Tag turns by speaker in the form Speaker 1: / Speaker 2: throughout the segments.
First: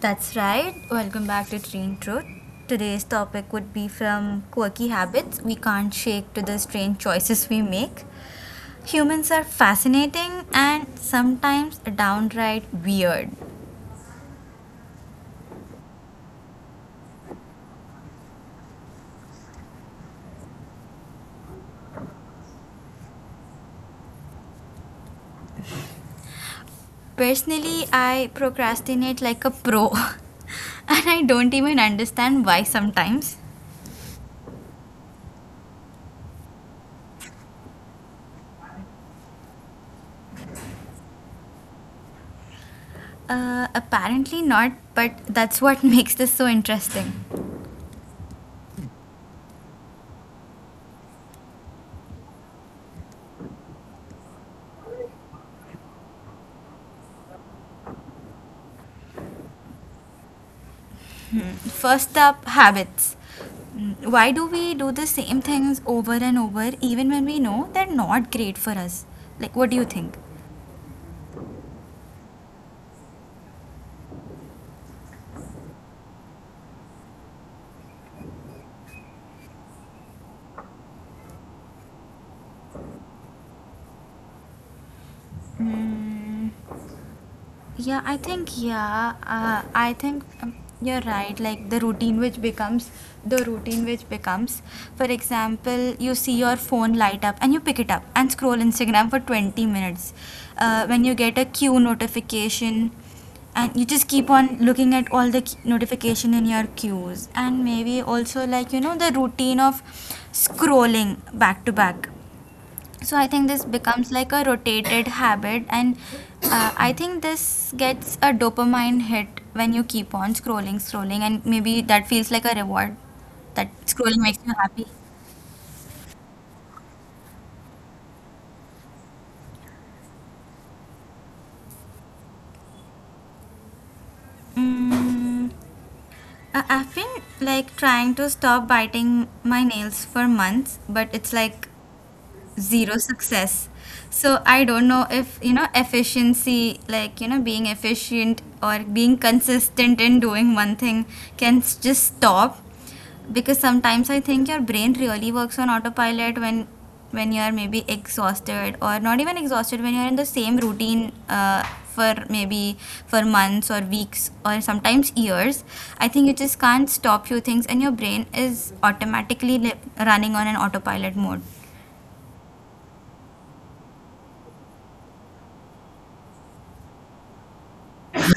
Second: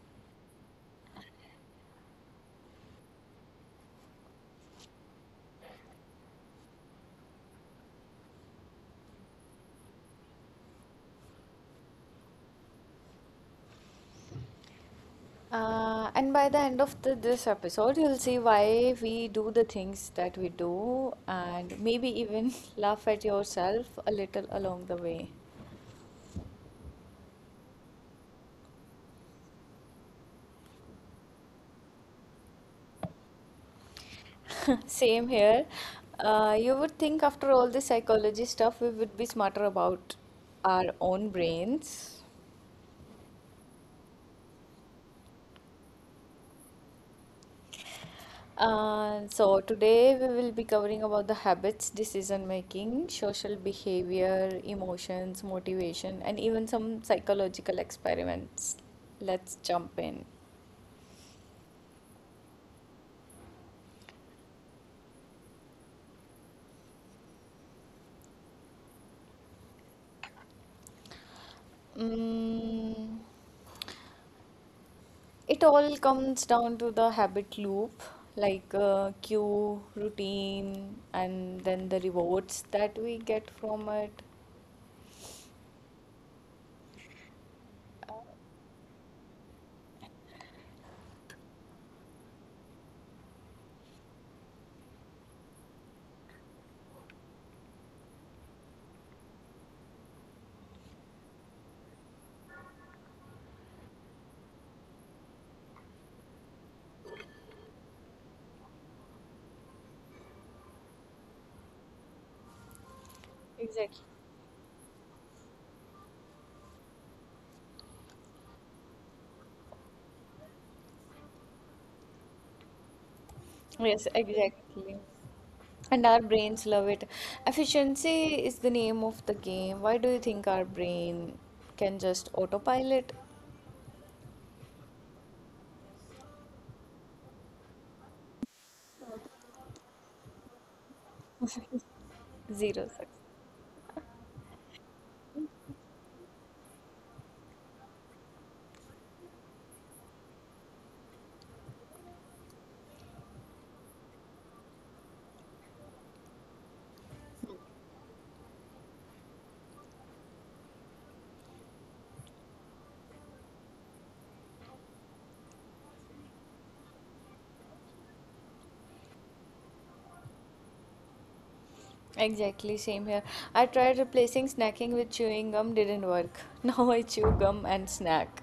Speaker 1: That's right. Welcome back to Train Truth. Today's topic would be from quirky habits we can't shake to the strange choices we make. Humans are fascinating and sometimes downright weird.
Speaker 2: And by the end of this episode, you'll see why we do the things that we do, and maybe even laugh at yourself a little along the way.
Speaker 1: Personally, I procrastinate like a pro, and I don't even understand why sometimes.
Speaker 2: Same here. You would think after all this psychology stuff, we would be smarter about our own brains.
Speaker 1: Apparently not, but that's what makes this so interesting.
Speaker 2: So today we will be covering about the habits, decision making, social behavior, emotions, motivation, and even some psychological experiments. Let's jump in.
Speaker 1: First up, habits. Why do we do the same things over and over even when we know they're not great for us? Like, what do you think?
Speaker 2: Mm. It all comes down to the habit loop, like cue, routine, and then the rewards that we get from it.
Speaker 1: Mm, yeah, I think You're right. Like the routine which becomes. For example, you see your phone light up and you pick it up and scroll Instagram for 20 minutes. When you get a queue notification, and you just keep on looking at all the notification in your queues, and maybe also like you know the routine of scrolling back to back, so I think this
Speaker 2: Exactly.
Speaker 1: becomes like a rotated habit, and I think this gets a dopamine hit when you keep on scrolling and maybe that feels like a reward, that
Speaker 2: Yes,
Speaker 1: scrolling makes
Speaker 2: exactly.
Speaker 1: you happy.
Speaker 2: Exactly. And our brains love it. Efficiency is the name of the game. Why do you think our brain can just autopilot?
Speaker 1: Mm, I- i've been like trying to stop biting my nails for months, but it's like
Speaker 2: Zero
Speaker 1: zero
Speaker 2: success.
Speaker 1: success. So I don't know if you know efficiency, like you know being efficient or being consistent in doing one thing, can just stop, because sometimes I think your brain really works on autopilot when you're maybe exhausted, or not even exhausted, when you're in the same routine for maybe for months or weeks or sometimes years. I think you just can't stop few things and your brain is automatically running on an autopilot mode.
Speaker 2: Exactly, same here. I tried replacing snacking with chewing gum, didn't work. Now I chew gum and snack.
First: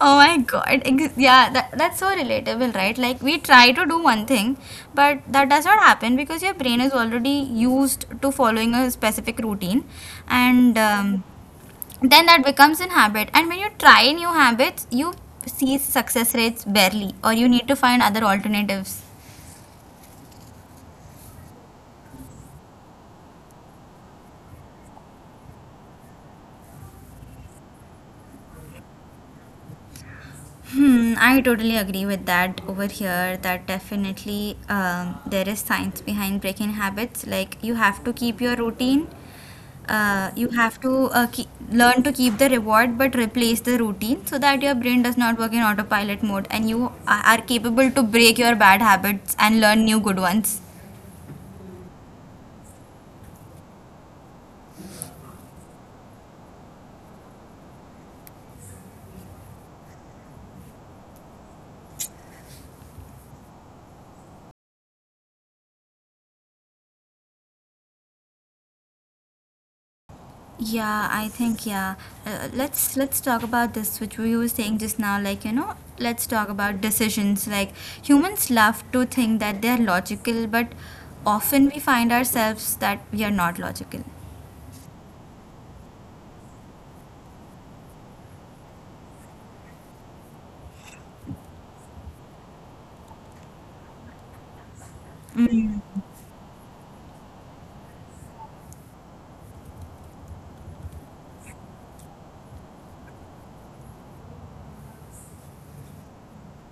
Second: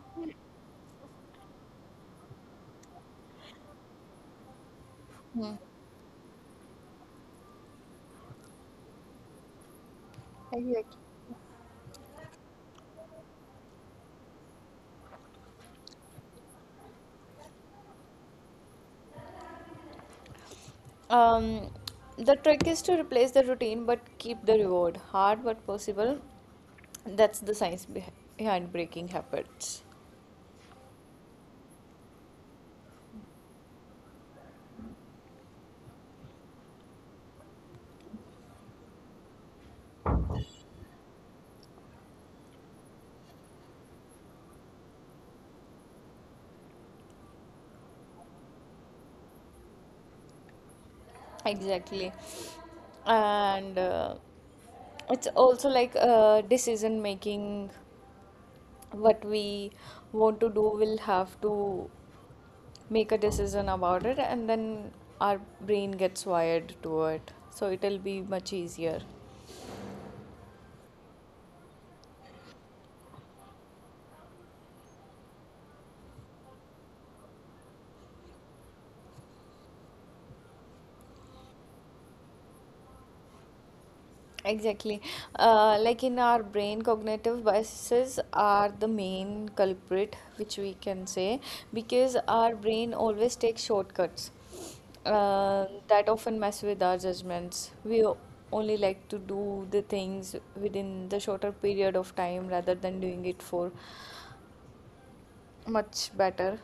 Speaker 1: Oh my god, yeah, that's so relatable, right? Like we try to do one thing but that does not happen because your brain is already used to following a specific routine, and
Speaker 2: Exactly.
Speaker 1: um, then that becomes an habit, and when you try new habits you see success rates barely, or you need to find other alternatives.
Speaker 2: Um, the trick is to replace the routine but keep the reward. Hard but possible. That's the science behind breaking habits.
Speaker 1: Hmm, I totally agree with that over here. That definitely there is science behind breaking habits. Like you have to keep your routine, you have to learn to keep the reward but replace the routine so that your brain does not work in autopilot mode and you are capable to break your bad habits and learn new good ones.
Speaker 2: Exactly. And it's also like decision making. What we want to do, we'll have to make a decision about it, and then our brain gets wired to it. So it'll be much easier.
Speaker 1: Yeah, I think yeah. Let's talk about this, which we were saying just now. Like you know, let's talk about decisions. Like humans love to think that they're logical, but often we find ourselves that we are not logical.
Speaker 2: Exactly. Like in our brain, cognitive biases are the main culprit, which we can say, because our brain always takes shortcuts that often mess with our judgments. We only like to do the things within the shorter period of time rather than doing it for much better.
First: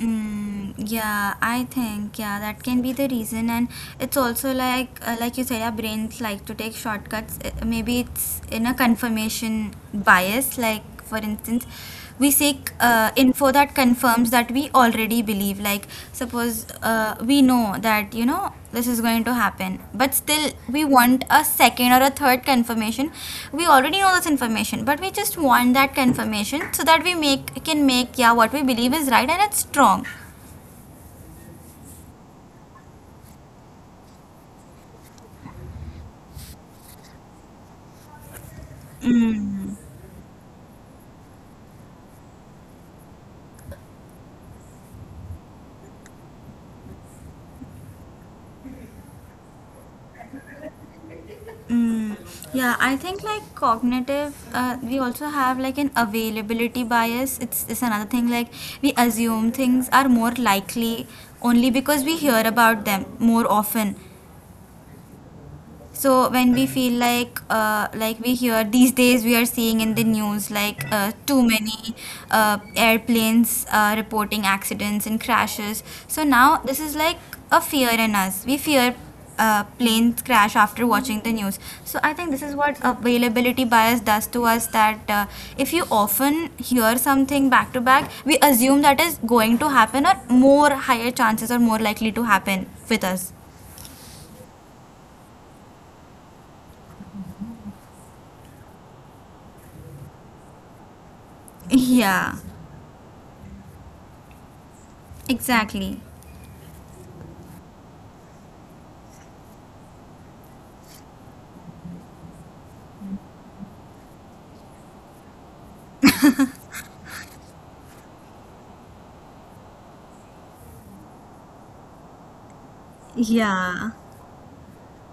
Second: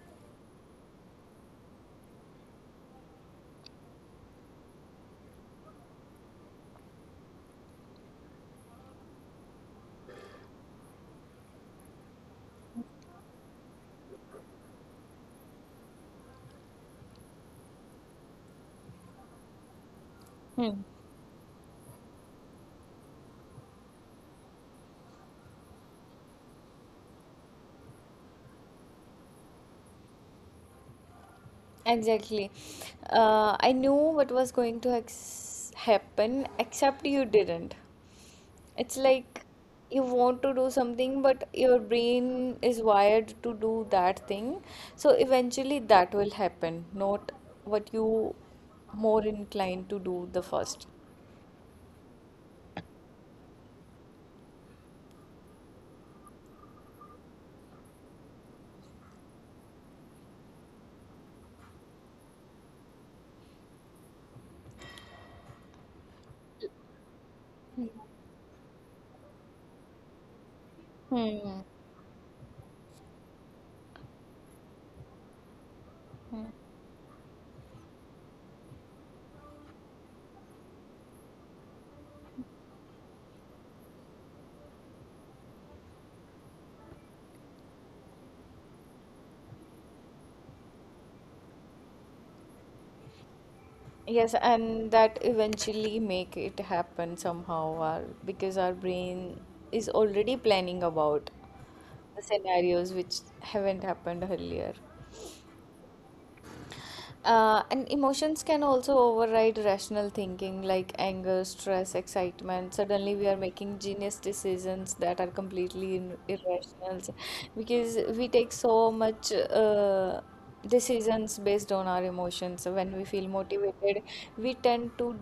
Speaker 1: Mm, yeah, I think yeah that can be the reason, and it's also like you said, our brains like to take shortcuts. Maybe it's in a confirmation bias. Like for instance, we seek info that confirms that we already believe. Like suppose we know that you know this is going to happen, but still we want a second or a third confirmation. We already know this information but we just want that confirmation so that we make can make yeah what we believe is right and it's strong.
Speaker 2: Exactly. I knew what was going to happen, except you didn't. It's like
Speaker 1: mm.
Speaker 2: you want to do something, but your brain is wired to do that thing. So eventually that will happen, not what you more inclined to do the first.
Speaker 1: Mm. Yeah, I think like cognitive we also have like an availability bias. It's another thing. Like we assume things are more likely only because we hear about them more often. So when we feel like we hear these days we are seeing in the news like too
Speaker 2: Hmm.
Speaker 1: many airplanes reporting accidents and crashes. So now this is like a fear in us. We fear planes crash after watching the news. So I think this is what availability bias does to us. That if you often hear something back to back, we assume that is going to happen, or more higher chances are more likely to happen with us.
Speaker 2: Yes, and that eventually make it happen somehow, or because our brain is already planning about the
Speaker 1: Yeah,
Speaker 2: scenarios which haven't happened earlier.
Speaker 1: exactly.
Speaker 2: And emotions can also override rational thinking like anger, stress, excitement. Suddenly, we are making genius decisions that are completely irrational because we take so much decisions based on our emotions. When we feel
Speaker 1: Yeah,
Speaker 2: motivated, we tend to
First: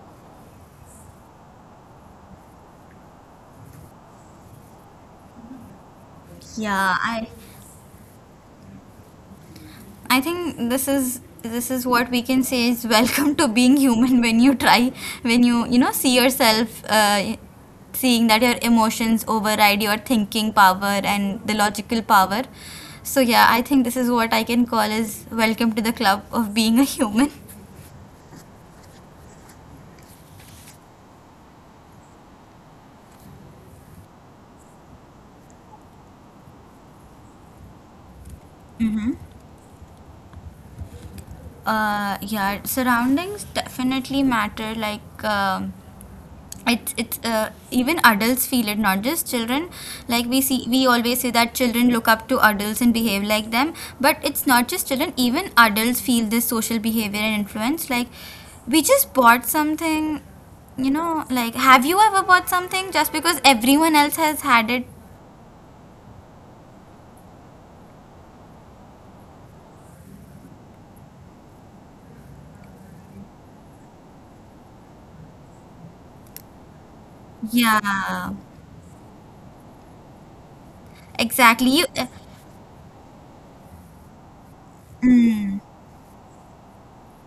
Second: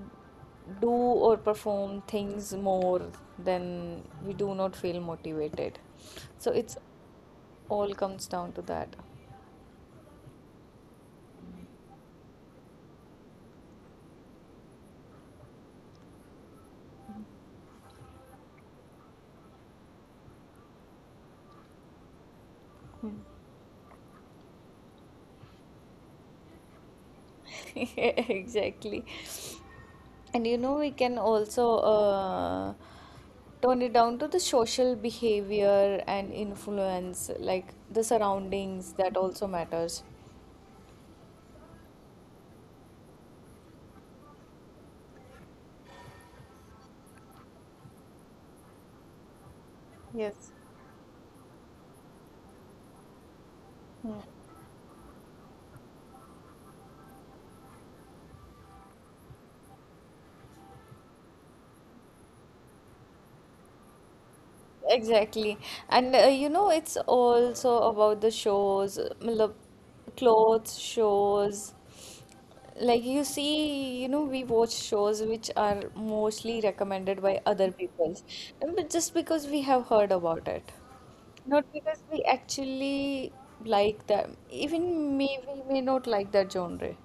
Speaker 2: do or perform things more than we do not feel motivated. So it's
Speaker 1: yeah.
Speaker 2: all comes down to that.
Speaker 1: I think this is what we can say is welcome to being human. When you try, when you know see yourself seeing that your emotions override your thinking power and the logical power. So yeah, I think this is what I can call as welcome to the club of being a human.
Speaker 2: Exactly. And you know, we can also tone it down to the social behavior and influence, like the surroundings,
Speaker 1: Mm-hmm.
Speaker 2: that also matters.
Speaker 1: Yeah, surroundings definitely matter. Like. It's even adults feel it, not just children. Like we
Speaker 2: Yes.
Speaker 1: see, we always say that children look up to adults and behave like them, but
Speaker 2: Hmm.
Speaker 1: it's not just children, even adults feel this social behavior and influence. Like we just bought something, you know, like have you ever bought something just because everyone else has had it?
Speaker 2: Exactly. And you know, it's also about the shows, matlab, clothes shows. Like you see, you know, we watch shows which are mostly recommended by other peoples,
Speaker 1: Yeah,
Speaker 2: but just because we have heard about it.
Speaker 1: exactly.
Speaker 2: Not
Speaker 1: you
Speaker 2: because we actually like them. Even me,
Speaker 1: mm.
Speaker 2: we may not like that genre.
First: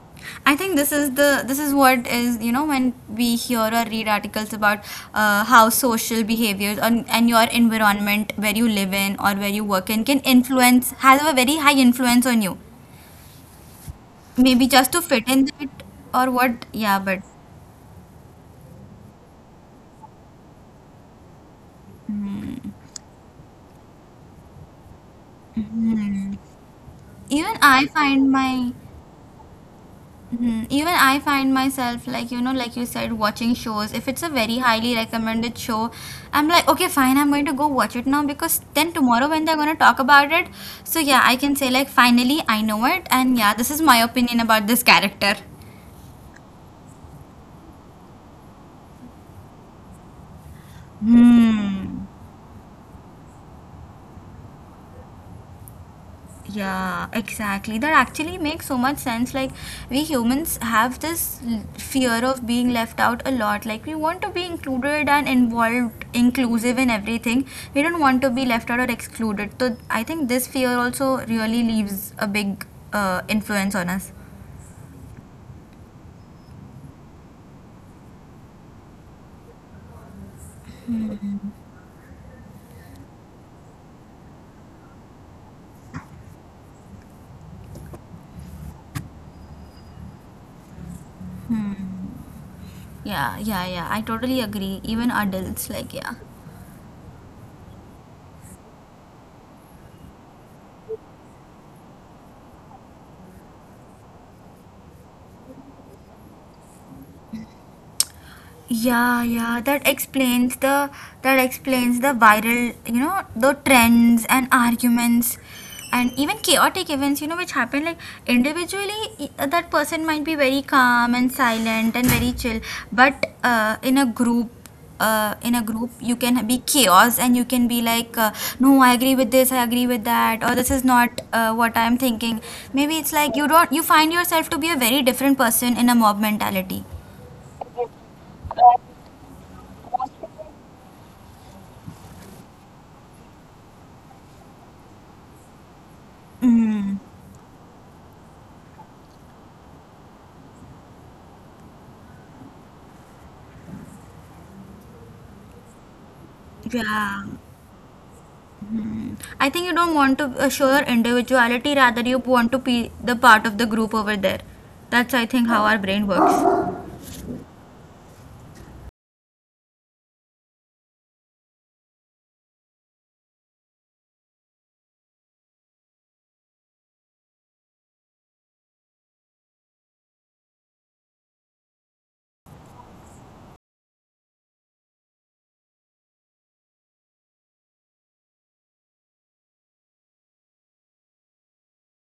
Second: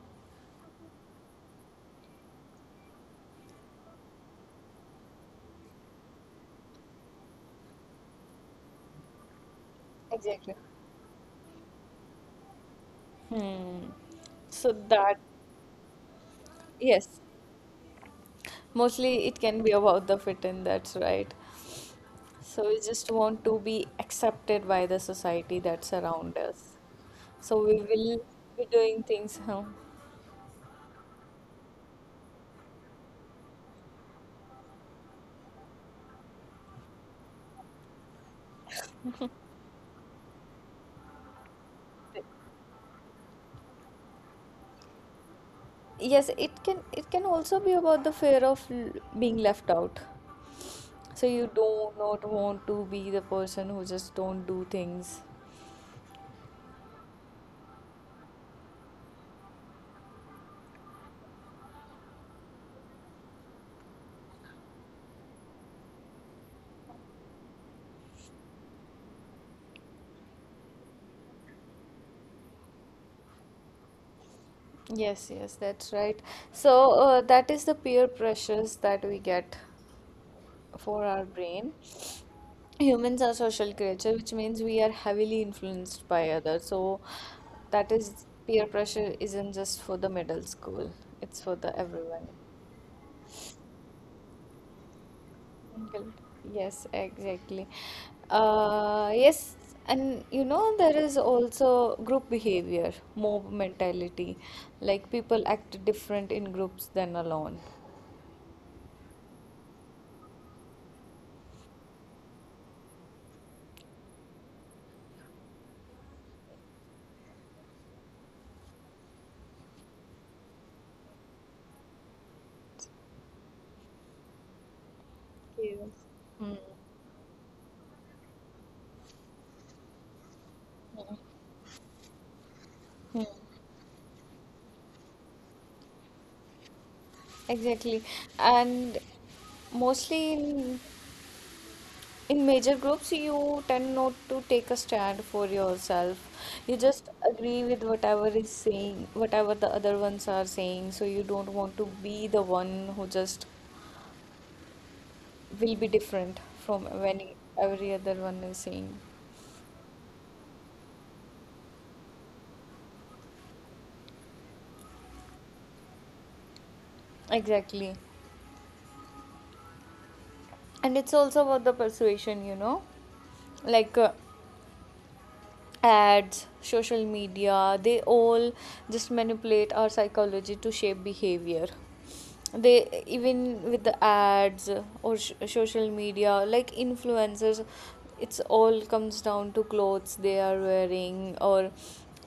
Speaker 1: I think this is the this is what is, you know, when we hear or read articles about how social behaviors and your environment, where you live in or where you work in, can
Speaker 2: Exactly.
Speaker 1: influence, have a very high influence on you.
Speaker 2: Hmm.
Speaker 1: Maybe
Speaker 2: So
Speaker 1: just to
Speaker 2: that,
Speaker 1: fit in that, or what? Yeah,
Speaker 2: yes,
Speaker 1: but
Speaker 2: mostly it can be about the fit in, that's right. So we just want to be accepted by the society that around
Speaker 1: Hmm,
Speaker 2: us.
Speaker 1: even
Speaker 2: So we
Speaker 1: I
Speaker 2: will
Speaker 1: find
Speaker 2: be
Speaker 1: my
Speaker 2: doing things, huh?
Speaker 1: Mhm. Even I find myself, like you know, like you said, watching shows. If it's a very highly recommended show, I'm like, okay, fine, I'm going to go watch it now, because then tomorrow when they're going to talk about it, so yeah, I can say like finally I know it, and yeah, this is my opinion about this character.
Speaker 2: Yes, it can also be about the fear of being left out. So you
Speaker 1: Hmm.
Speaker 2: do not want to be the person who just don't do things.
Speaker 1: Yeah, exactly. That actually makes so much sense. Like, we humans have this fear of being left out a lot. Like, we want to be included and involved, inclusive in everything. We don't want to be left out or excluded. So, I think this fear also really leaves a big influence on us.
Speaker 2: Yes, yes, that's right. So, that is the peer pressures that we get for our brain. Humans are social creature, which means we are heavily influenced by others. So, that is peer pressure isn't just for the middle school, it's for the
Speaker 1: Hmm.
Speaker 2: everyone.
Speaker 1: Yeah, yeah, yeah. I totally agree. Even adults, like,
Speaker 2: Well,
Speaker 1: yeah.
Speaker 2: yes, exactly. Yes, and you know, there is also group behavior, mob mentality, like people act different in groups than alone.
Speaker 1: Yeah, yeah, that explains the viral, you know, the trends and arguments and even chaotic events, you know, which happen. Like individually that person might be very calm and silent and very chill, but in a group
Speaker 2: Yes.
Speaker 1: you can be chaos, and you can be like no, I agree with this, I agree with that, or this is not what I am thinking. Maybe it's like you don't, you find yourself to be a very different person in a mob mentality.
Speaker 2: Exactly. And mostly in major groups you tend not to take a stand for yourself. You just
Speaker 1: Mm.
Speaker 2: agree with whatever is saying, whatever the other ones are saying, so you don't want to be the one who just will be different from when
Speaker 1: Yeah,
Speaker 2: every other one is saying.
Speaker 1: I think you don't want to show your individuality, rather you want to be the part of the group over there. That's, I think, how our brain works.
Speaker 2: Exactly. And it's also about the persuasion, you know. Like ads, social media, they all just manipulate our psychology to shape behavior. They even with the ads or social media, like influencers, it's all comes down to clothes they are wearing or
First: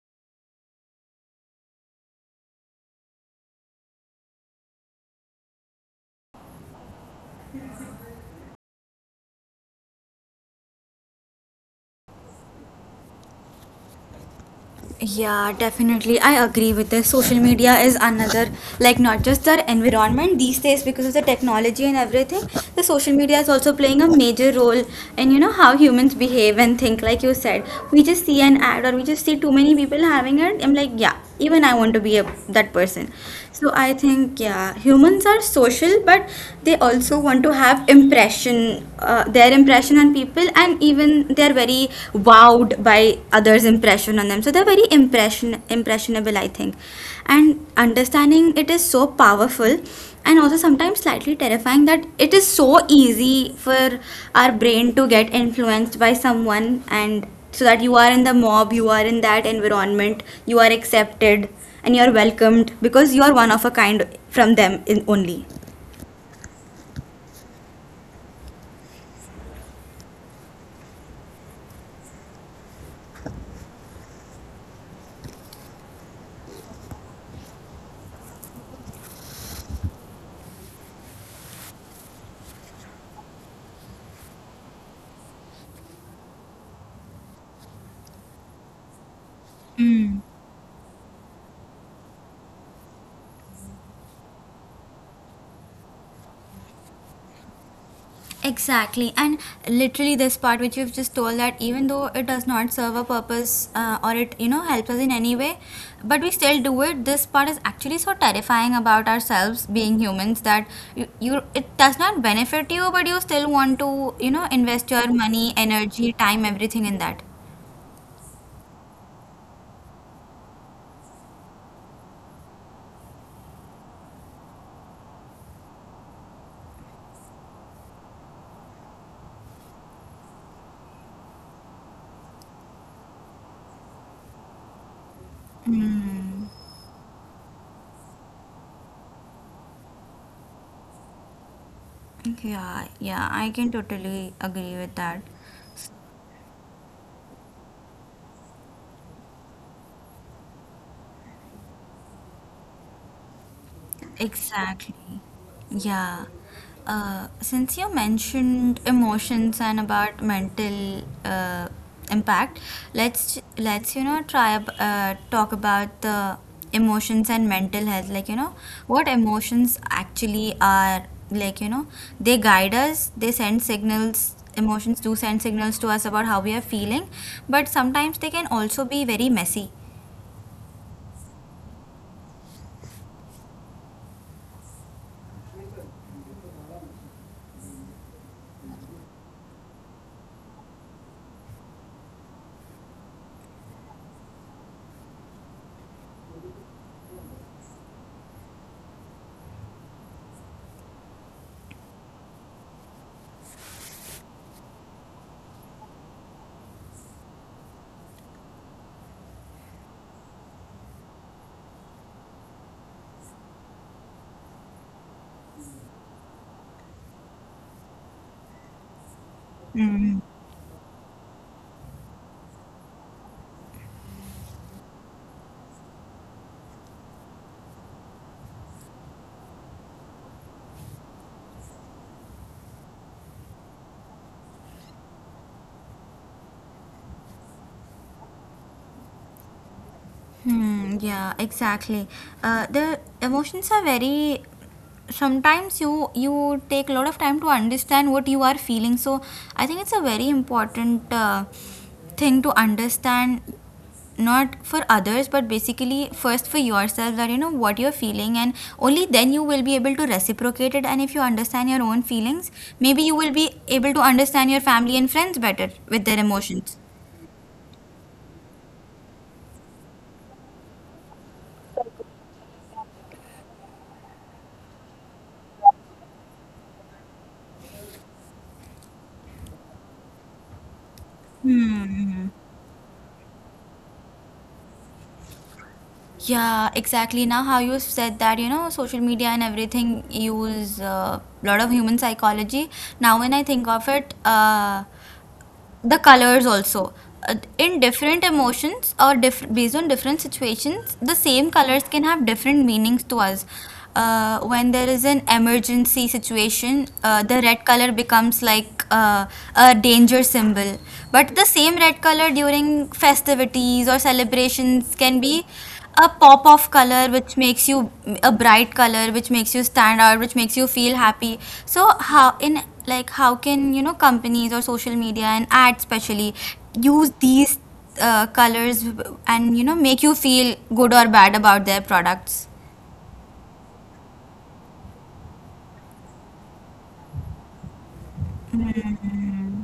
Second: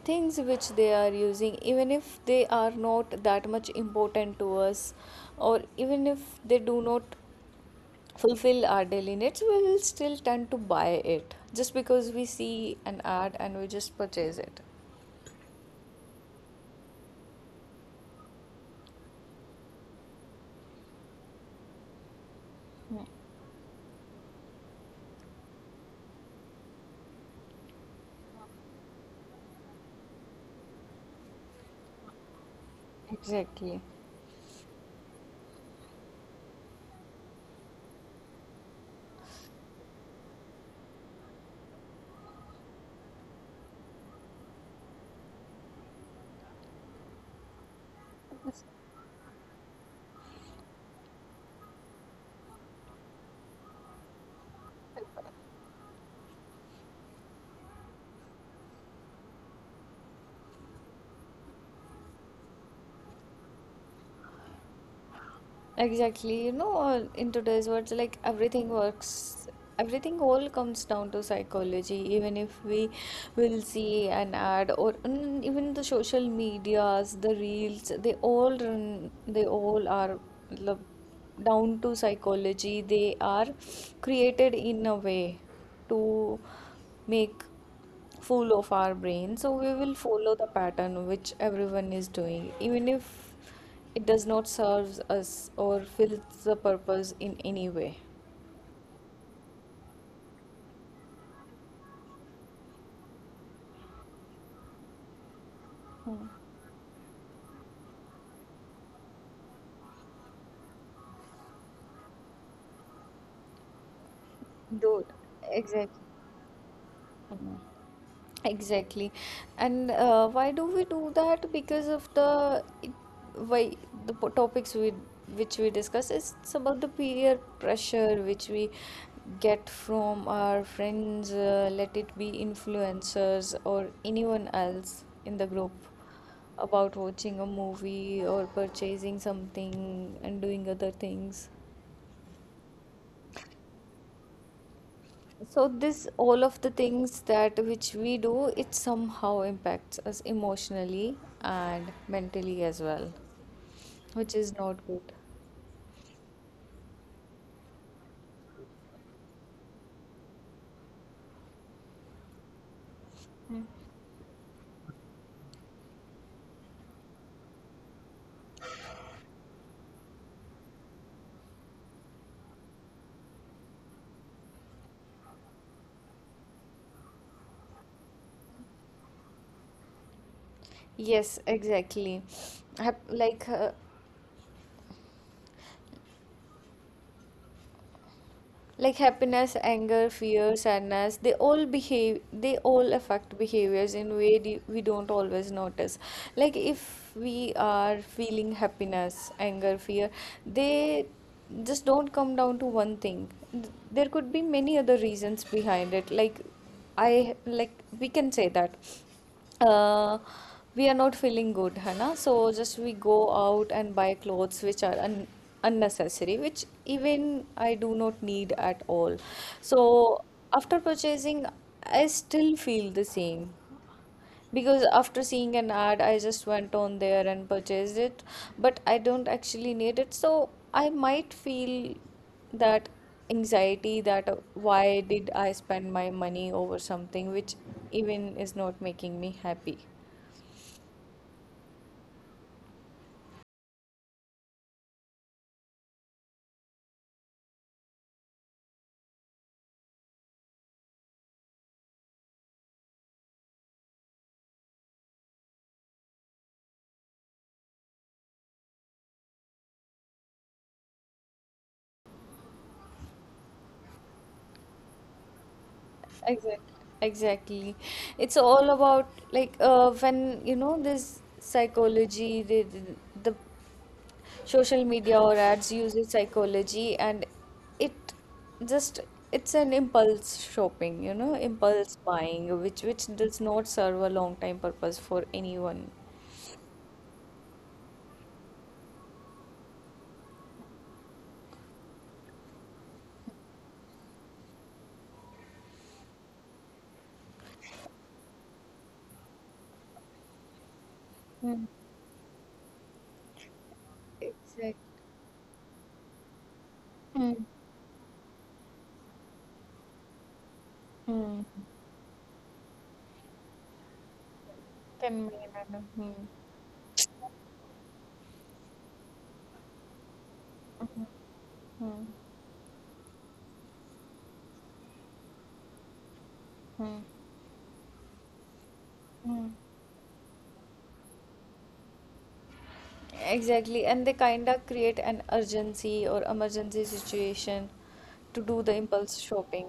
Speaker 2: things which they are using, even if they are not that much important to us, or even if they do not fulfill our daily needs, we will still tend to buy it just because we see an ad and we just purchase it.
Speaker 1: Yeah, definitely. I agree with this. Social media is another, like, not just our environment these days because of the technology and everything. The social media is also playing a major role in, you know, how humans behave and think, like you said. We just see an ad or we just see too many people having it. I'm like, yeah, even I want to be a, that person. So
Speaker 2: Exactly.
Speaker 1: I think yeah, humans are social, but they also want to have impression their impression on people, and even they're very wowed by others impression on them. So they're very impressionable I think, and understanding it is so powerful, and also sometimes slightly terrifying that it is so easy for our brain to get influenced by someone, and so that you are in the mob, you are in that environment, you are accepted and you are welcomed because you are one of a kind from them in only.
Speaker 2: Exactly. In today's world, like everything works, everything all comes down to psychology. Even if we will see an ad or even the social medias, the reels, they all run, they all are lo- down to psychology. They are created in a way to make full of our brain so we will
Speaker 1: Mm,
Speaker 2: follow the pattern which everyone is doing even if it does not serves us or fills the purpose in any way.
Speaker 1: exactly. And literally, this part which you've just told, that even though it does not serve a purpose or it, you know, helps us in any way, but we still do it. This part is actually so terrifying about ourselves being humans, that you, it does not benefit you, but you still want to, you know, invest
Speaker 2: Dude,
Speaker 1: your money,
Speaker 2: exactly.
Speaker 1: energy, time, everything in that.
Speaker 2: Exactly. And why do we do that because of why the topics we which we discuss is it's about the peer pressure which we get from our friends, let it be influencers or anyone else in the group
Speaker 1: Mm.
Speaker 2: about watching a movie or purchasing something and doing other things.
Speaker 1: Yeah, yeah, I can totally agree with that.
Speaker 2: So
Speaker 1: S-
Speaker 2: this all of the things that which we do it somehow impacts us emotionally and mentally as well, which is not good.
Speaker 1: Exactly. Yeah. Since you mentioned emotions and about mental impact, let's you know try talk about the emotions and mental health. Like you know what emotions actually are. Like you know they guide us. They send signals. Emotions do send signals to us about how we are feeling, but sometimes they can also be very messy.
Speaker 2: Yes, exactly. Hap- like uh, like happiness, anger, fear, sadness, they all behave, they all affect behaviors in way we don't always notice. Like if we are feeling happiness, anger, fear, they just don't come down to one thing. There could be many other reasons behind it, like I like we can say that uh, we are not feeling good, Hannah. So just we go out and buy clothes which are un unnecessary, which even I do not need at all. So
Speaker 1: Mm.
Speaker 2: after purchasing, I still feel the same. Because after seeing an ad, I just went on there and purchased it, but I don't actually need it. So I might feel that anxiety that why did I spend my money over something which even is not making me happy.
Speaker 1: Hmm, yeah, exactly. The emotions are very. Sometimes you take a lot of time to understand what you are feeling. So I think it's a very important thing to understand, not for others, but basically first for yourself, that you know what you're feeling, and only then you will be able to reciprocate it. And if you understand your own feelings, maybe you will be able to understand your family and friends better with their
Speaker 2: Exactly.
Speaker 1: emotions.
Speaker 2: Exactly. It's all about like when you know this psychology, the social media or ads uses psychology, and it just it's an impulse shopping, you know, impulse
Speaker 1: Hmm.
Speaker 2: buying, which does not serve a long time purpose for anyone.
Speaker 1: Yeah, exactly. Now, how you said that, social media and everything use a lot of human psychology. Now, when I think of it, the colors also Uh, in different emotions or based on different situations the same
Speaker 2: Mm.
Speaker 1: colors can have different meanings to us,
Speaker 2: Exactly.
Speaker 1: when there is an emergency situation, the
Speaker 2: Mm.
Speaker 1: red color becomes like a danger symbol, but
Speaker 2: Mm.
Speaker 1: the same red color during festivities or celebrations
Speaker 2: Then
Speaker 1: can be
Speaker 2: me, I know.
Speaker 1: a
Speaker 2: Mm.
Speaker 1: pop of color which makes you a bright color which makes you stand out which makes you feel happy. So how in like how can companies or social media and ads especially
Speaker 2: Mm.
Speaker 1: use these colors
Speaker 2: Mm.
Speaker 1: and make you feel good or bad about their products.
Speaker 2: Exactly, and they kinda create an urgency or emergency situation to do the impulse shopping.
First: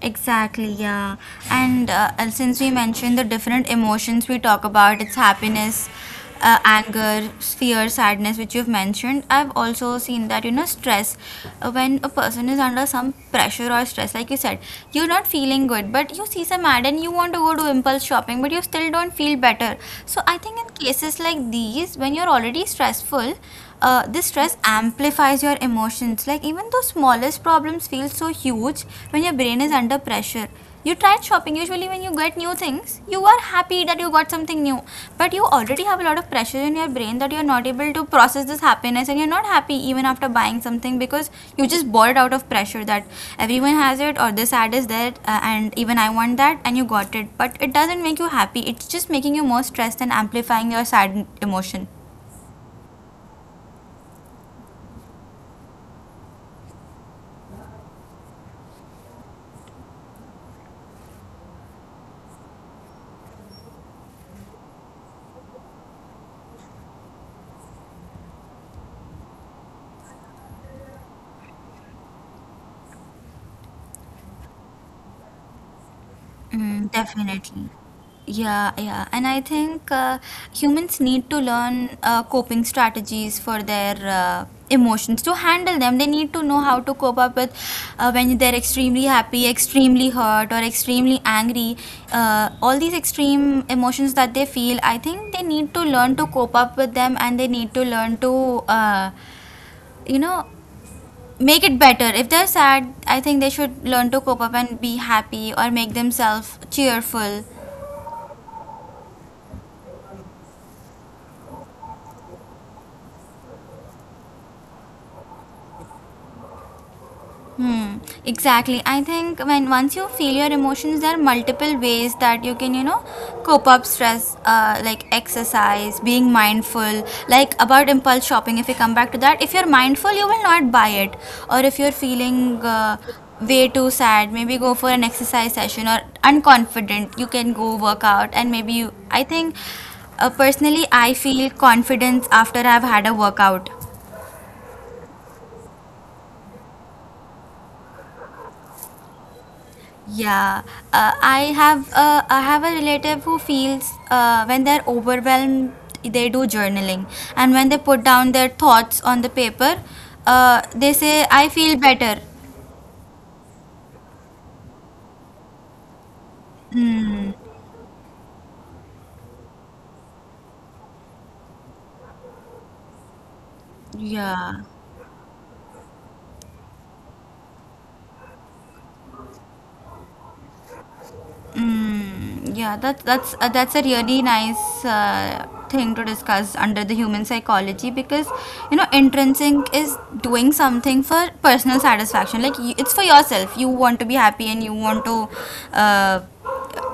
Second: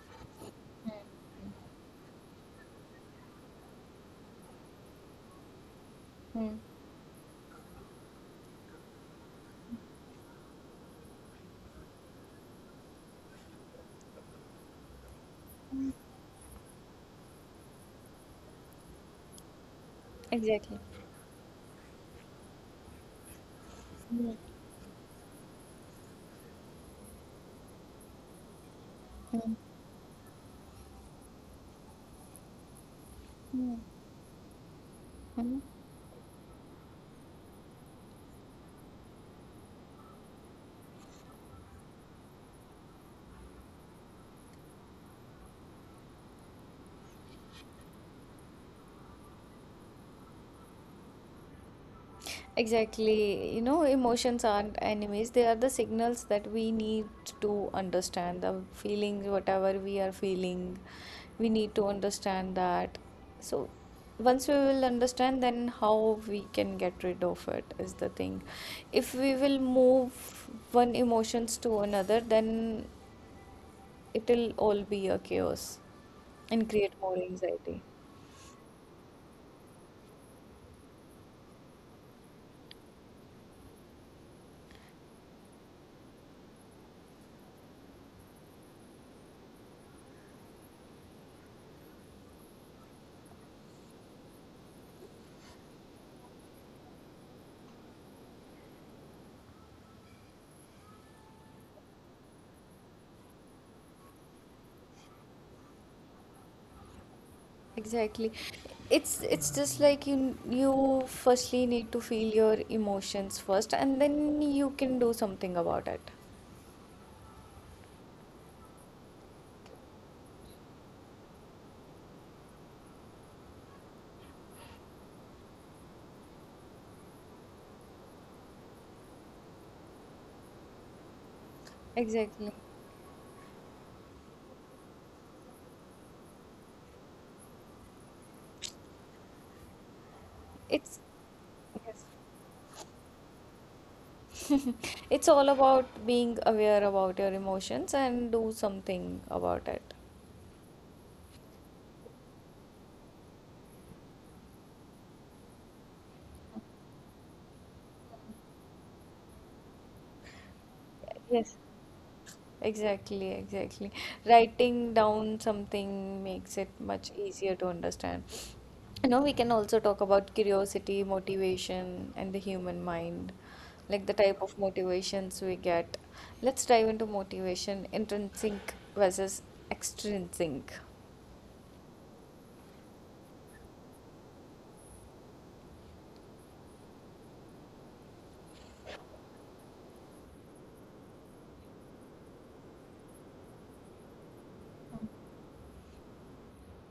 Speaker 1: Exactly, yeah. And since we mentioned the different emotions we talk about, it's happiness,
Speaker 2: Hmm.
Speaker 1: anger, fear, sadness, which you've mentioned. I've also seen that, you know, stress. When a person is under some pressure or stress, like you said, you're not feeling good, but you see some ad and you want to go to impulse shopping, but you still don't feel better. So I think in
Speaker 2: Exactly.
Speaker 1: cases like these, when you're already stressful, this
Speaker 2: Mm,
Speaker 1: stress amplifies your emotions. Like even those smallest problems feel so huge when your
Speaker 2: mm,
Speaker 1: brain is under pressure. You tried shopping. Usually, when you get new things, you are happy that you got something new. But you
Speaker 2: mm.
Speaker 1: already have a lot of pressure in your brain that you are not able to process this happiness, and you're not happy even after buying something because you just bought it out of pressure that everyone has it or this ad is there, and even I want that, and you got it. But it doesn't make you happy. It's just making you more stressed and amplifying your sad emotion.
Speaker 2: Exactly. You know, emotions aren't enemies. They are the signals that we need to understand the feelings, whatever we are feeling. We need to understand that. So, once we will understand, then how we can get rid of it is the thing. If we will move one emotions to another, then it will all be a chaos and
Speaker 1: Mm,
Speaker 2: create more
Speaker 1: definitely.
Speaker 2: anxiety.
Speaker 1: Yeah, yeah. And I think humans need to learn coping strategies for their emotions to handle them. They need to know how to cope up with when they're extremely happy, extremely hurt, or extremely angry. All these extreme emotions that they feel, I think they need to learn to cope up with them and they need to learn to, you know, make it better. If they're sad, I think they should learn to cope up and be happy or make themselves cheerful.
Speaker 2: Exactly. It's just like you firstly need to feel your emotions first and then you can do something about it.
Speaker 1: Hmm, exactly. I think when once you feel your emotions, there are multiple ways that you can, you know, cope up stress, like exercise, being mindful, like about impulse shopping. If you come back to that, if you're mindful, you will not buy it. Or if you're
Speaker 2: Exactly.
Speaker 1: feeling way too sad, maybe go for an exercise session. Or unconfident, you can go work out and maybe you. I think
Speaker 2: It's
Speaker 1: personally, I feel
Speaker 2: Yes.
Speaker 1: confidence after I've had a workout.
Speaker 2: It's all about being aware about your emotions and do something about it.
Speaker 1: Yeah, I have a relative who feels when they're overwhelmed, they do journaling, and when they put down their thoughts on the paper, they say,
Speaker 2: Yes.
Speaker 1: "I feel better."
Speaker 2: Exactly, exactly. Writing down something makes it much
Speaker 1: Mm,
Speaker 2: easier to understand. You know, we can also talk about curiosity, motivation, and the human mind, like the type of
Speaker 1: yeah,
Speaker 2: motivations we get. Let's dive into motivation, intrinsic versus extrinsic.
Speaker 1: mm, yeah. That's a really nice thing to discuss under the human psychology because you know intrinsic is doing something for personal satisfaction. Like you, it's for yourself. You want to be happy and you want to. Uh,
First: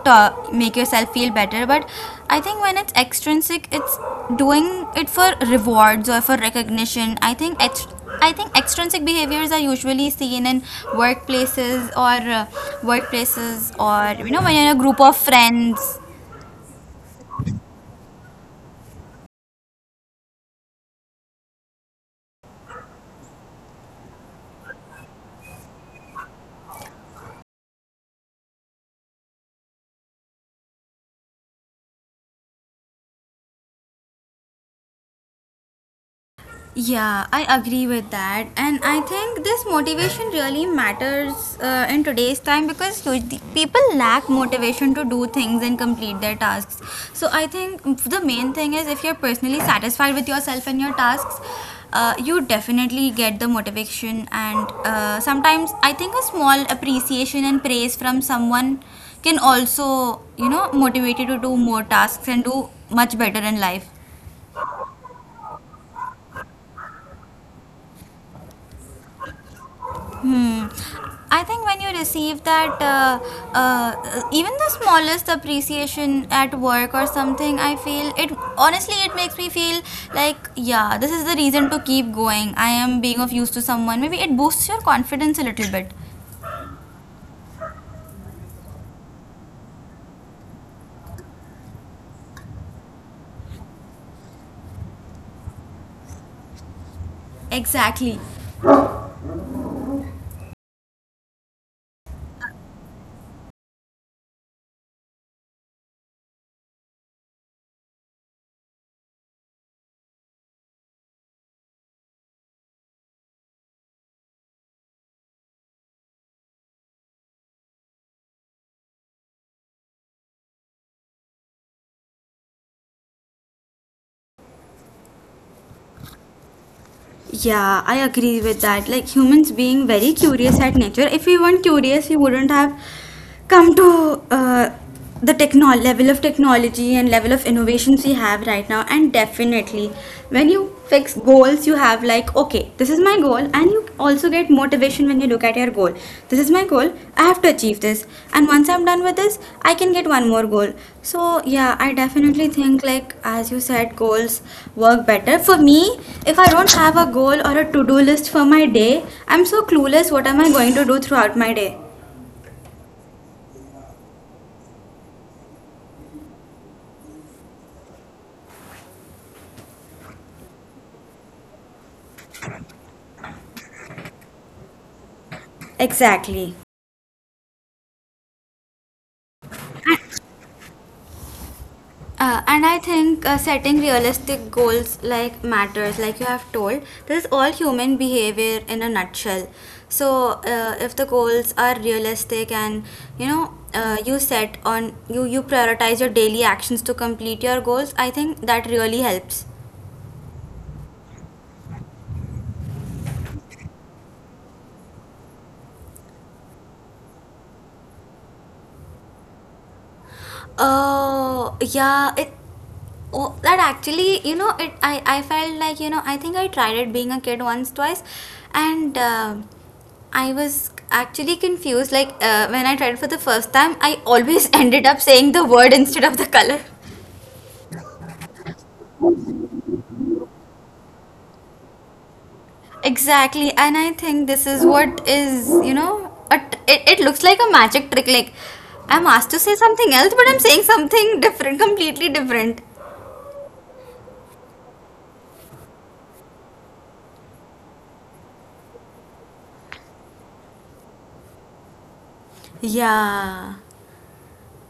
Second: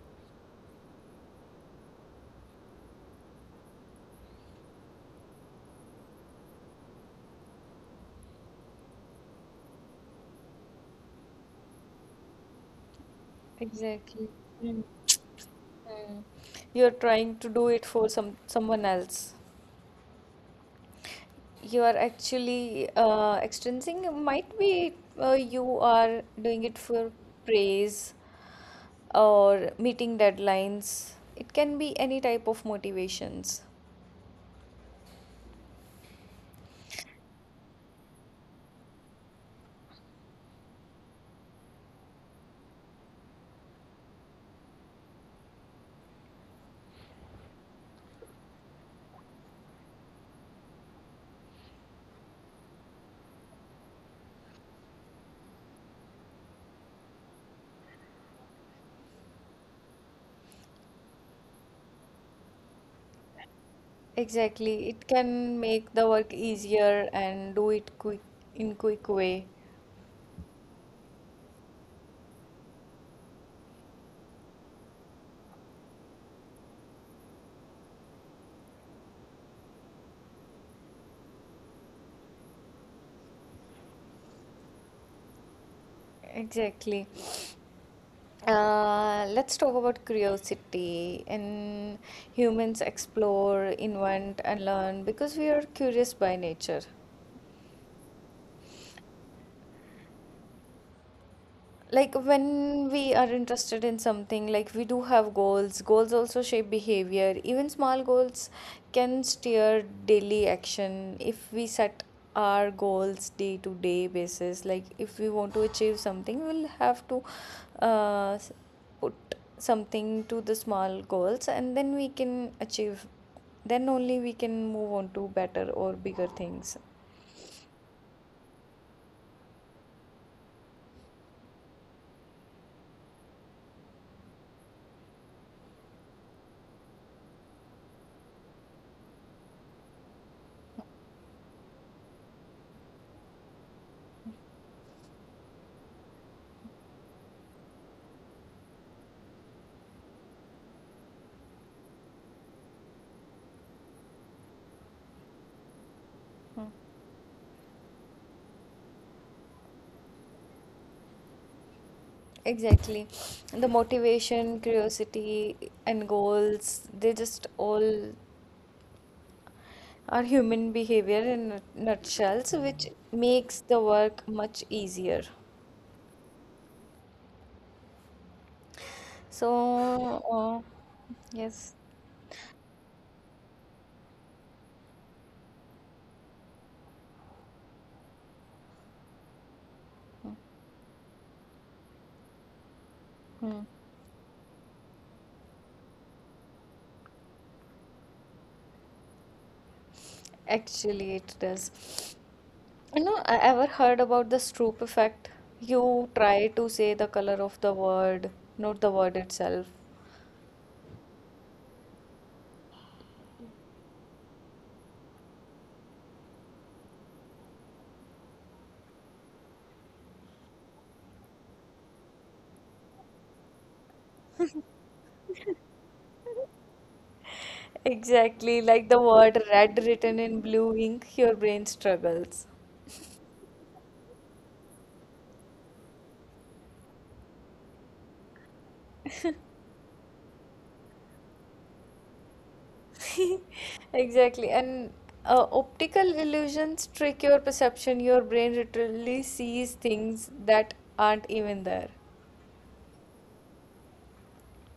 Speaker 1: ta- make yourself feel better. But I think when it's extrinsic, it's doing it for rewards or for recognition. I think extrinsic behaviors are usually seen in workplaces or uh, workplaces or
Speaker 2: Exactly.
Speaker 1: when you're in a
Speaker 2: Mm.
Speaker 1: group of friends.
Speaker 2: Mm. You're trying to do it for someone else. You are actually extrinsic might be you are doing it for praise or meeting deadlines. It can be any type of motivations.
Speaker 1: Yeah, I agree with that. And I think this motivation really matters in today's time because the people lack motivation to do things and complete their tasks. So I think the main thing is if you're personally satisfied with yourself and your tasks, you definitely get the motivation. And sometimes I think a small appreciation and praise from someone can also, you know, motivate you to do more tasks and do much better in life.
Speaker 2: Exactly. It can make the work easier and do it quick in quick way.
Speaker 1: Hmm. I think when you receive that, even the smallest appreciation at work or something, I feel it honestly, it makes me feel like, yeah, this is the reason to keep going. I am being of use to someone. Maybe it boosts your confidence a little bit.
Speaker 2: Exactly. Let's talk about curiosity and humans explore, invent and learn because we are curious by nature.
Speaker 1: Exactly.
Speaker 2: Like when we are interested in something, like we do have goals. Goals also shape behavior, even small goals can steer daily action. If we set our goals day to day basis, like if we want to achieve something, we'll have to uh, s- put something to the small goals and then we can achieve, then only we can move on to better or bigger things.
Speaker 1: Yeah, I agree with that. Like humans being very curious at nature. If we weren't curious, we wouldn't have come to the level of technology and level of innovations we have right now. And definitely, when you fix goals, you have like, okay, this is my goal, and you also get motivation when you look at your goal. This is my goal. I have to achieve this. And once I'm done with this, I can get one more goal. So yeah, I definitely think like as you said, goals work better. For me, if I don't have a goal or a to-do list for my day, I'm so clueless what am I going to do throughout my day.
Speaker 2: Exactly. The motivation, curiosity, and goals, they just all are human behavior in a nutshell, so which makes the work much easier.
Speaker 1: Exactly.
Speaker 2: So, yes,
Speaker 1: And I think setting realistic goals like matters, like you have told. This is all human behavior in a nutshell. So if the goals are realistic and you
Speaker 2: hmm.
Speaker 1: know you set on you prioritize your daily actions to complete your goals, I think that really helps.
Speaker 2: Actually, it does. You know, I ever heard about the Stroop effect. You try to say the color of the word, not the word itself.
Speaker 1: Yeah, it. Oh, that actually, you know, it. I felt like, you know, I think I tried it being a kid once, twice, and I was actually confused. Like, when I tried it for the first time, I always ended up saying the word instead of the color.
Speaker 2: Exactly, like the word red written in blue ink, your brain struggles.
Speaker 1: Exactly, and I think this is what is. It looks like a magic trick. Like, I'm asked to say something else, but I'm saying something different, completely different.
Speaker 2: Exactly. And optical illusions trick your perception. Your brain literally sees things that aren't even there.
Speaker 1: Yeah.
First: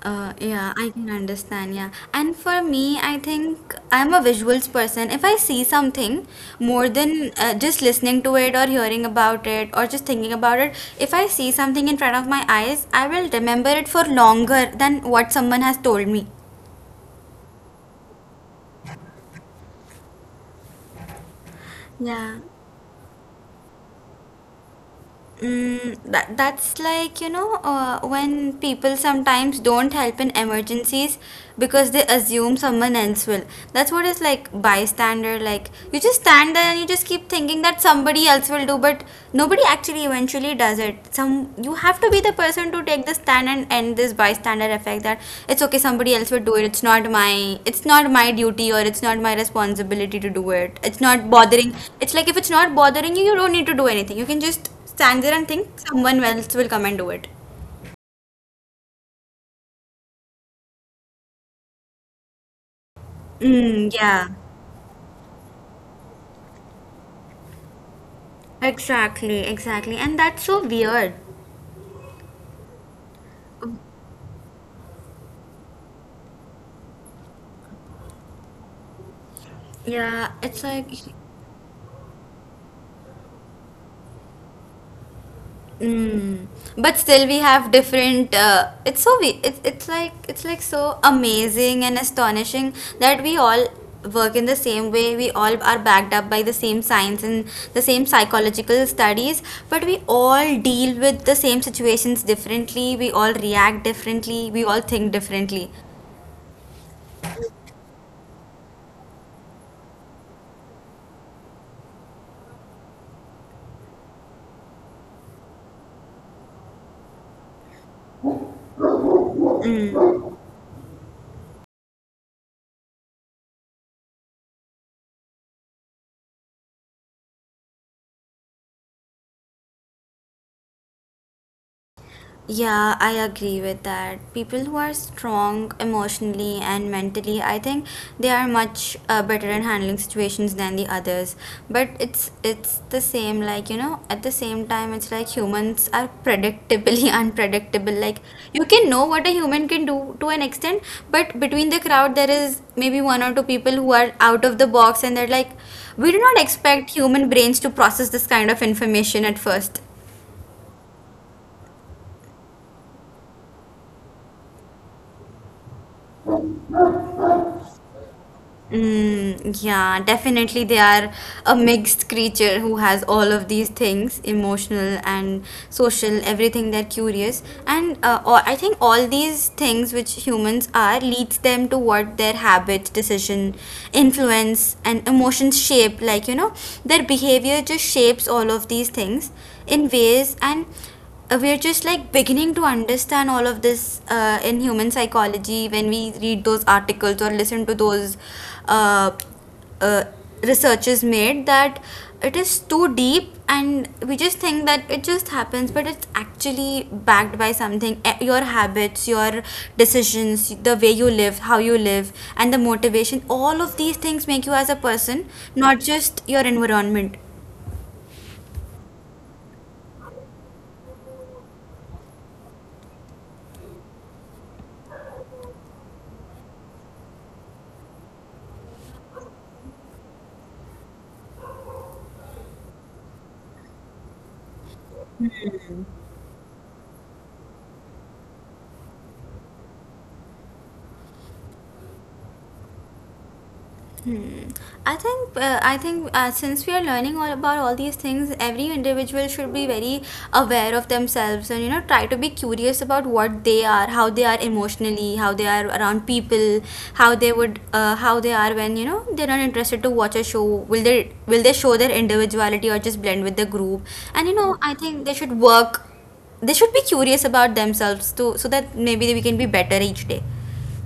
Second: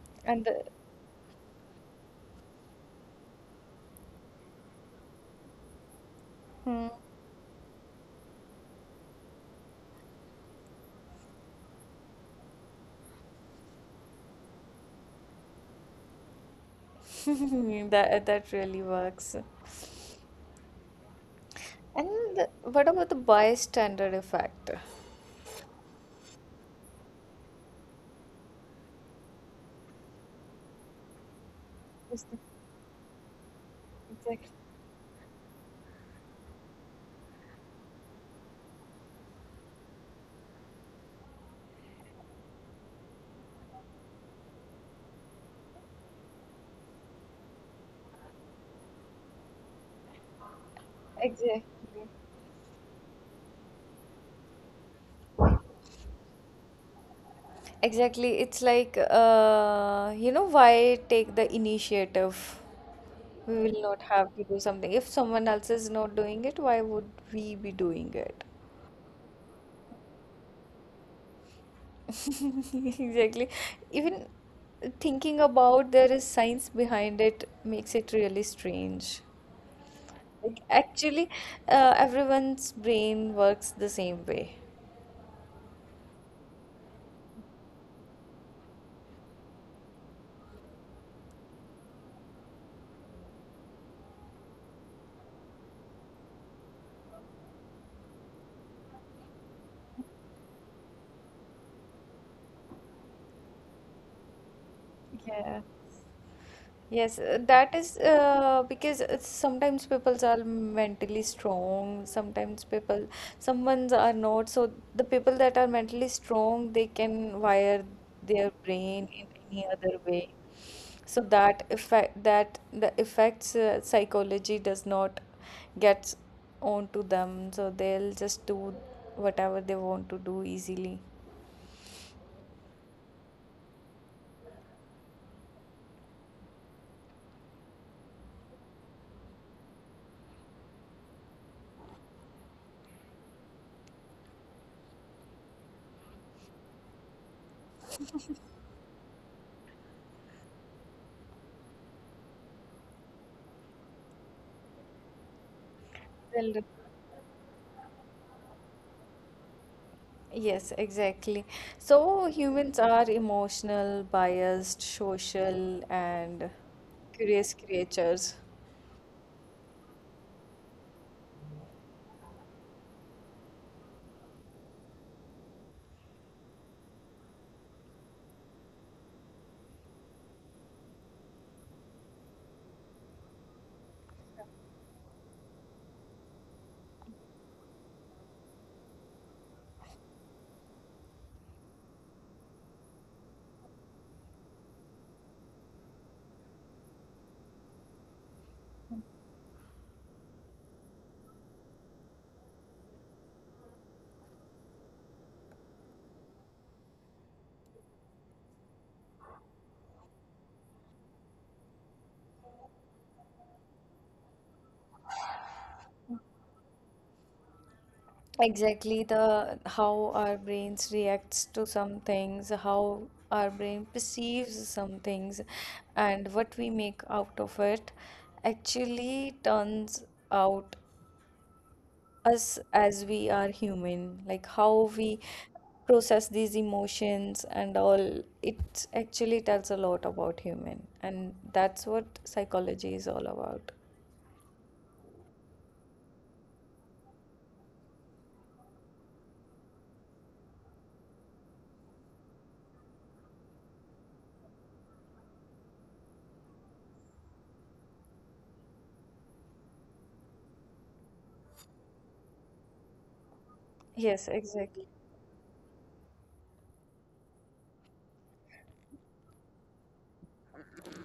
Speaker 2: And the,
Speaker 1: Yeah, I can understand. Yeah. And for me, I think I'm a visuals person. If I see something
Speaker 2: hmm,
Speaker 1: more than just listening to it or hearing about it or just thinking about it, if I see something in front of my eyes, I will remember it for longer than what someone has told me.
Speaker 2: that that really works. And
Speaker 1: Yeah.
Speaker 2: what about the bystander effect?
Speaker 1: Mm, that's like, you know, when people sometimes don't help in emergencies because they
Speaker 2: Yes,
Speaker 1: assume someone else will. That's what is like
Speaker 2: exactly.
Speaker 1: bystander. Like, you just stand there and you just keep thinking that somebody else will do, but nobody actually eventually does it. Some You have to be the person to take the stand and end this bystander effect that it's okay, somebody else will do it. It's not my duty or it's not my responsibility to do it. It's not
Speaker 2: Exactly.
Speaker 1: bothering. It's like if it's not bothering you, you don't need to do anything. You can just stand there and think someone else will come and do it.
Speaker 2: Exactly. It's like, you know, why take the initiative? We will
Speaker 1: Mm,
Speaker 2: not
Speaker 1: yeah,
Speaker 2: have to do something. If someone else is not doing it, why would we be doing it?
Speaker 1: exactly, exactly. And that's so weird.
Speaker 2: Exactly. Even thinking about there is science behind it makes it really strange.
Speaker 1: Yeah, it's
Speaker 2: Like
Speaker 1: like,
Speaker 2: actually, everyone's brain works the same way.
Speaker 1: mm. But still, we have different. It's like so amazing and astonishing that we all work in the same way. We all are backed up by the same science and the same psychological studies, but we all deal with the same situations differently. We all react differently. We all think
Speaker 2: Yeah.
Speaker 1: differently.
Speaker 2: Yes, that is because sometimes people are mentally strong, sometimes some ones are not. So the people that are mentally strong, they can wire their brain in any other way. So that the effects psychology does not get onto them. So they'll just do whatever they want to do easily.
Speaker 1: Yeah, I agree with that. People who are strong emotionally and mentally, I think they are much better in handling situations than the others. But it's the same like, you know, at the same time it's like humans are predictably unpredictable. Like you can know what a human can do to an extent, but between the crowd there is maybe one or two people who are out of the box and they're like we do not
Speaker 2: They'll
Speaker 1: expect human brains to process this kind of information at first.
Speaker 2: Yes, exactly. So humans are emotional, biased, social, and curious creatures.
Speaker 1: Mm, yeah, definitely they are a mixed creature who has all of these things, emotional and social, everything they're curious. And all, I think all these things which humans are leads them to what their habit, decision, influence and emotions shape. Like, you know, their behavior just shapes all of these things in ways and we're just like beginning to understand all of this in human psychology when we read those articles or listen to those uh, uh, researches made that it is too deep and we just think that it just happens but it's actually backed by something. Eh, your habits, your decisions, the way you live, how you live and the motivation, all of these things make you as a person, not just your environment.
Speaker 2: Exactly the how our brains reacts to some things, how our brain perceives some things, and what we make out of it actually turns out us as we are human, like how we process these emotions and all. It actually tells a lot about human, and that's what psychology is all about.
Speaker 1: Hmm. I think since we are learning all about all these things, every individual should be very aware of themselves and you know try to be curious about what they are, how they are emotionally, how they are around people, how they are when you know they're not interested to watch a show. Will they show their individuality or just blend with the group?
Speaker 2: Yes,
Speaker 1: And you know I
Speaker 2: exactly.
Speaker 1: think they should work. They should be curious about themselves too, so that maybe we can be better each day.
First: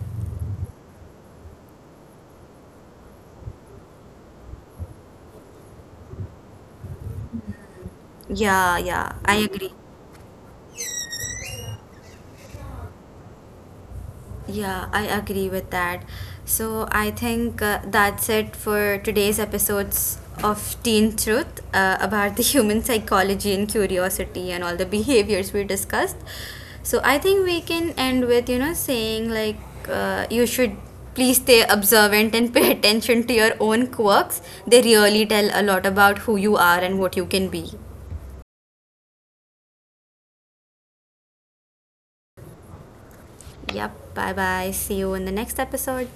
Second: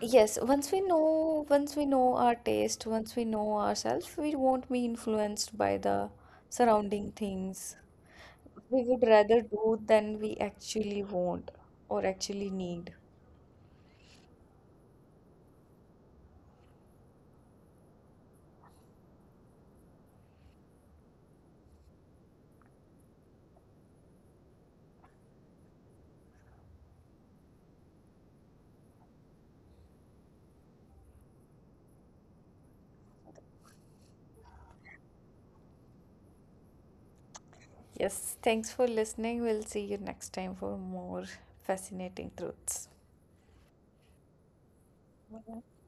Speaker 2: Yes, once we know our taste, once we know ourselves, we won't be influenced by the surrounding things.
Speaker 1: Yeah,
Speaker 2: We would
Speaker 1: yeah, I
Speaker 2: rather
Speaker 1: agree.
Speaker 2: do than we actually want or actually need.
Speaker 1: Yeah, I agree with that. So I think that's it for today's episodes of Teen Truth about the human psychology and curiosity and all the behaviors we discussed. So I think we can end with, you know, saying like you should please stay observant and pay attention to your own quirks. They really tell a lot about who you are and what you can be.
Speaker 2: Yes, thanks for listening. We'll see you next time for more fascinating truths.
Speaker 1: Yep. Bye bye. See you in the next episode.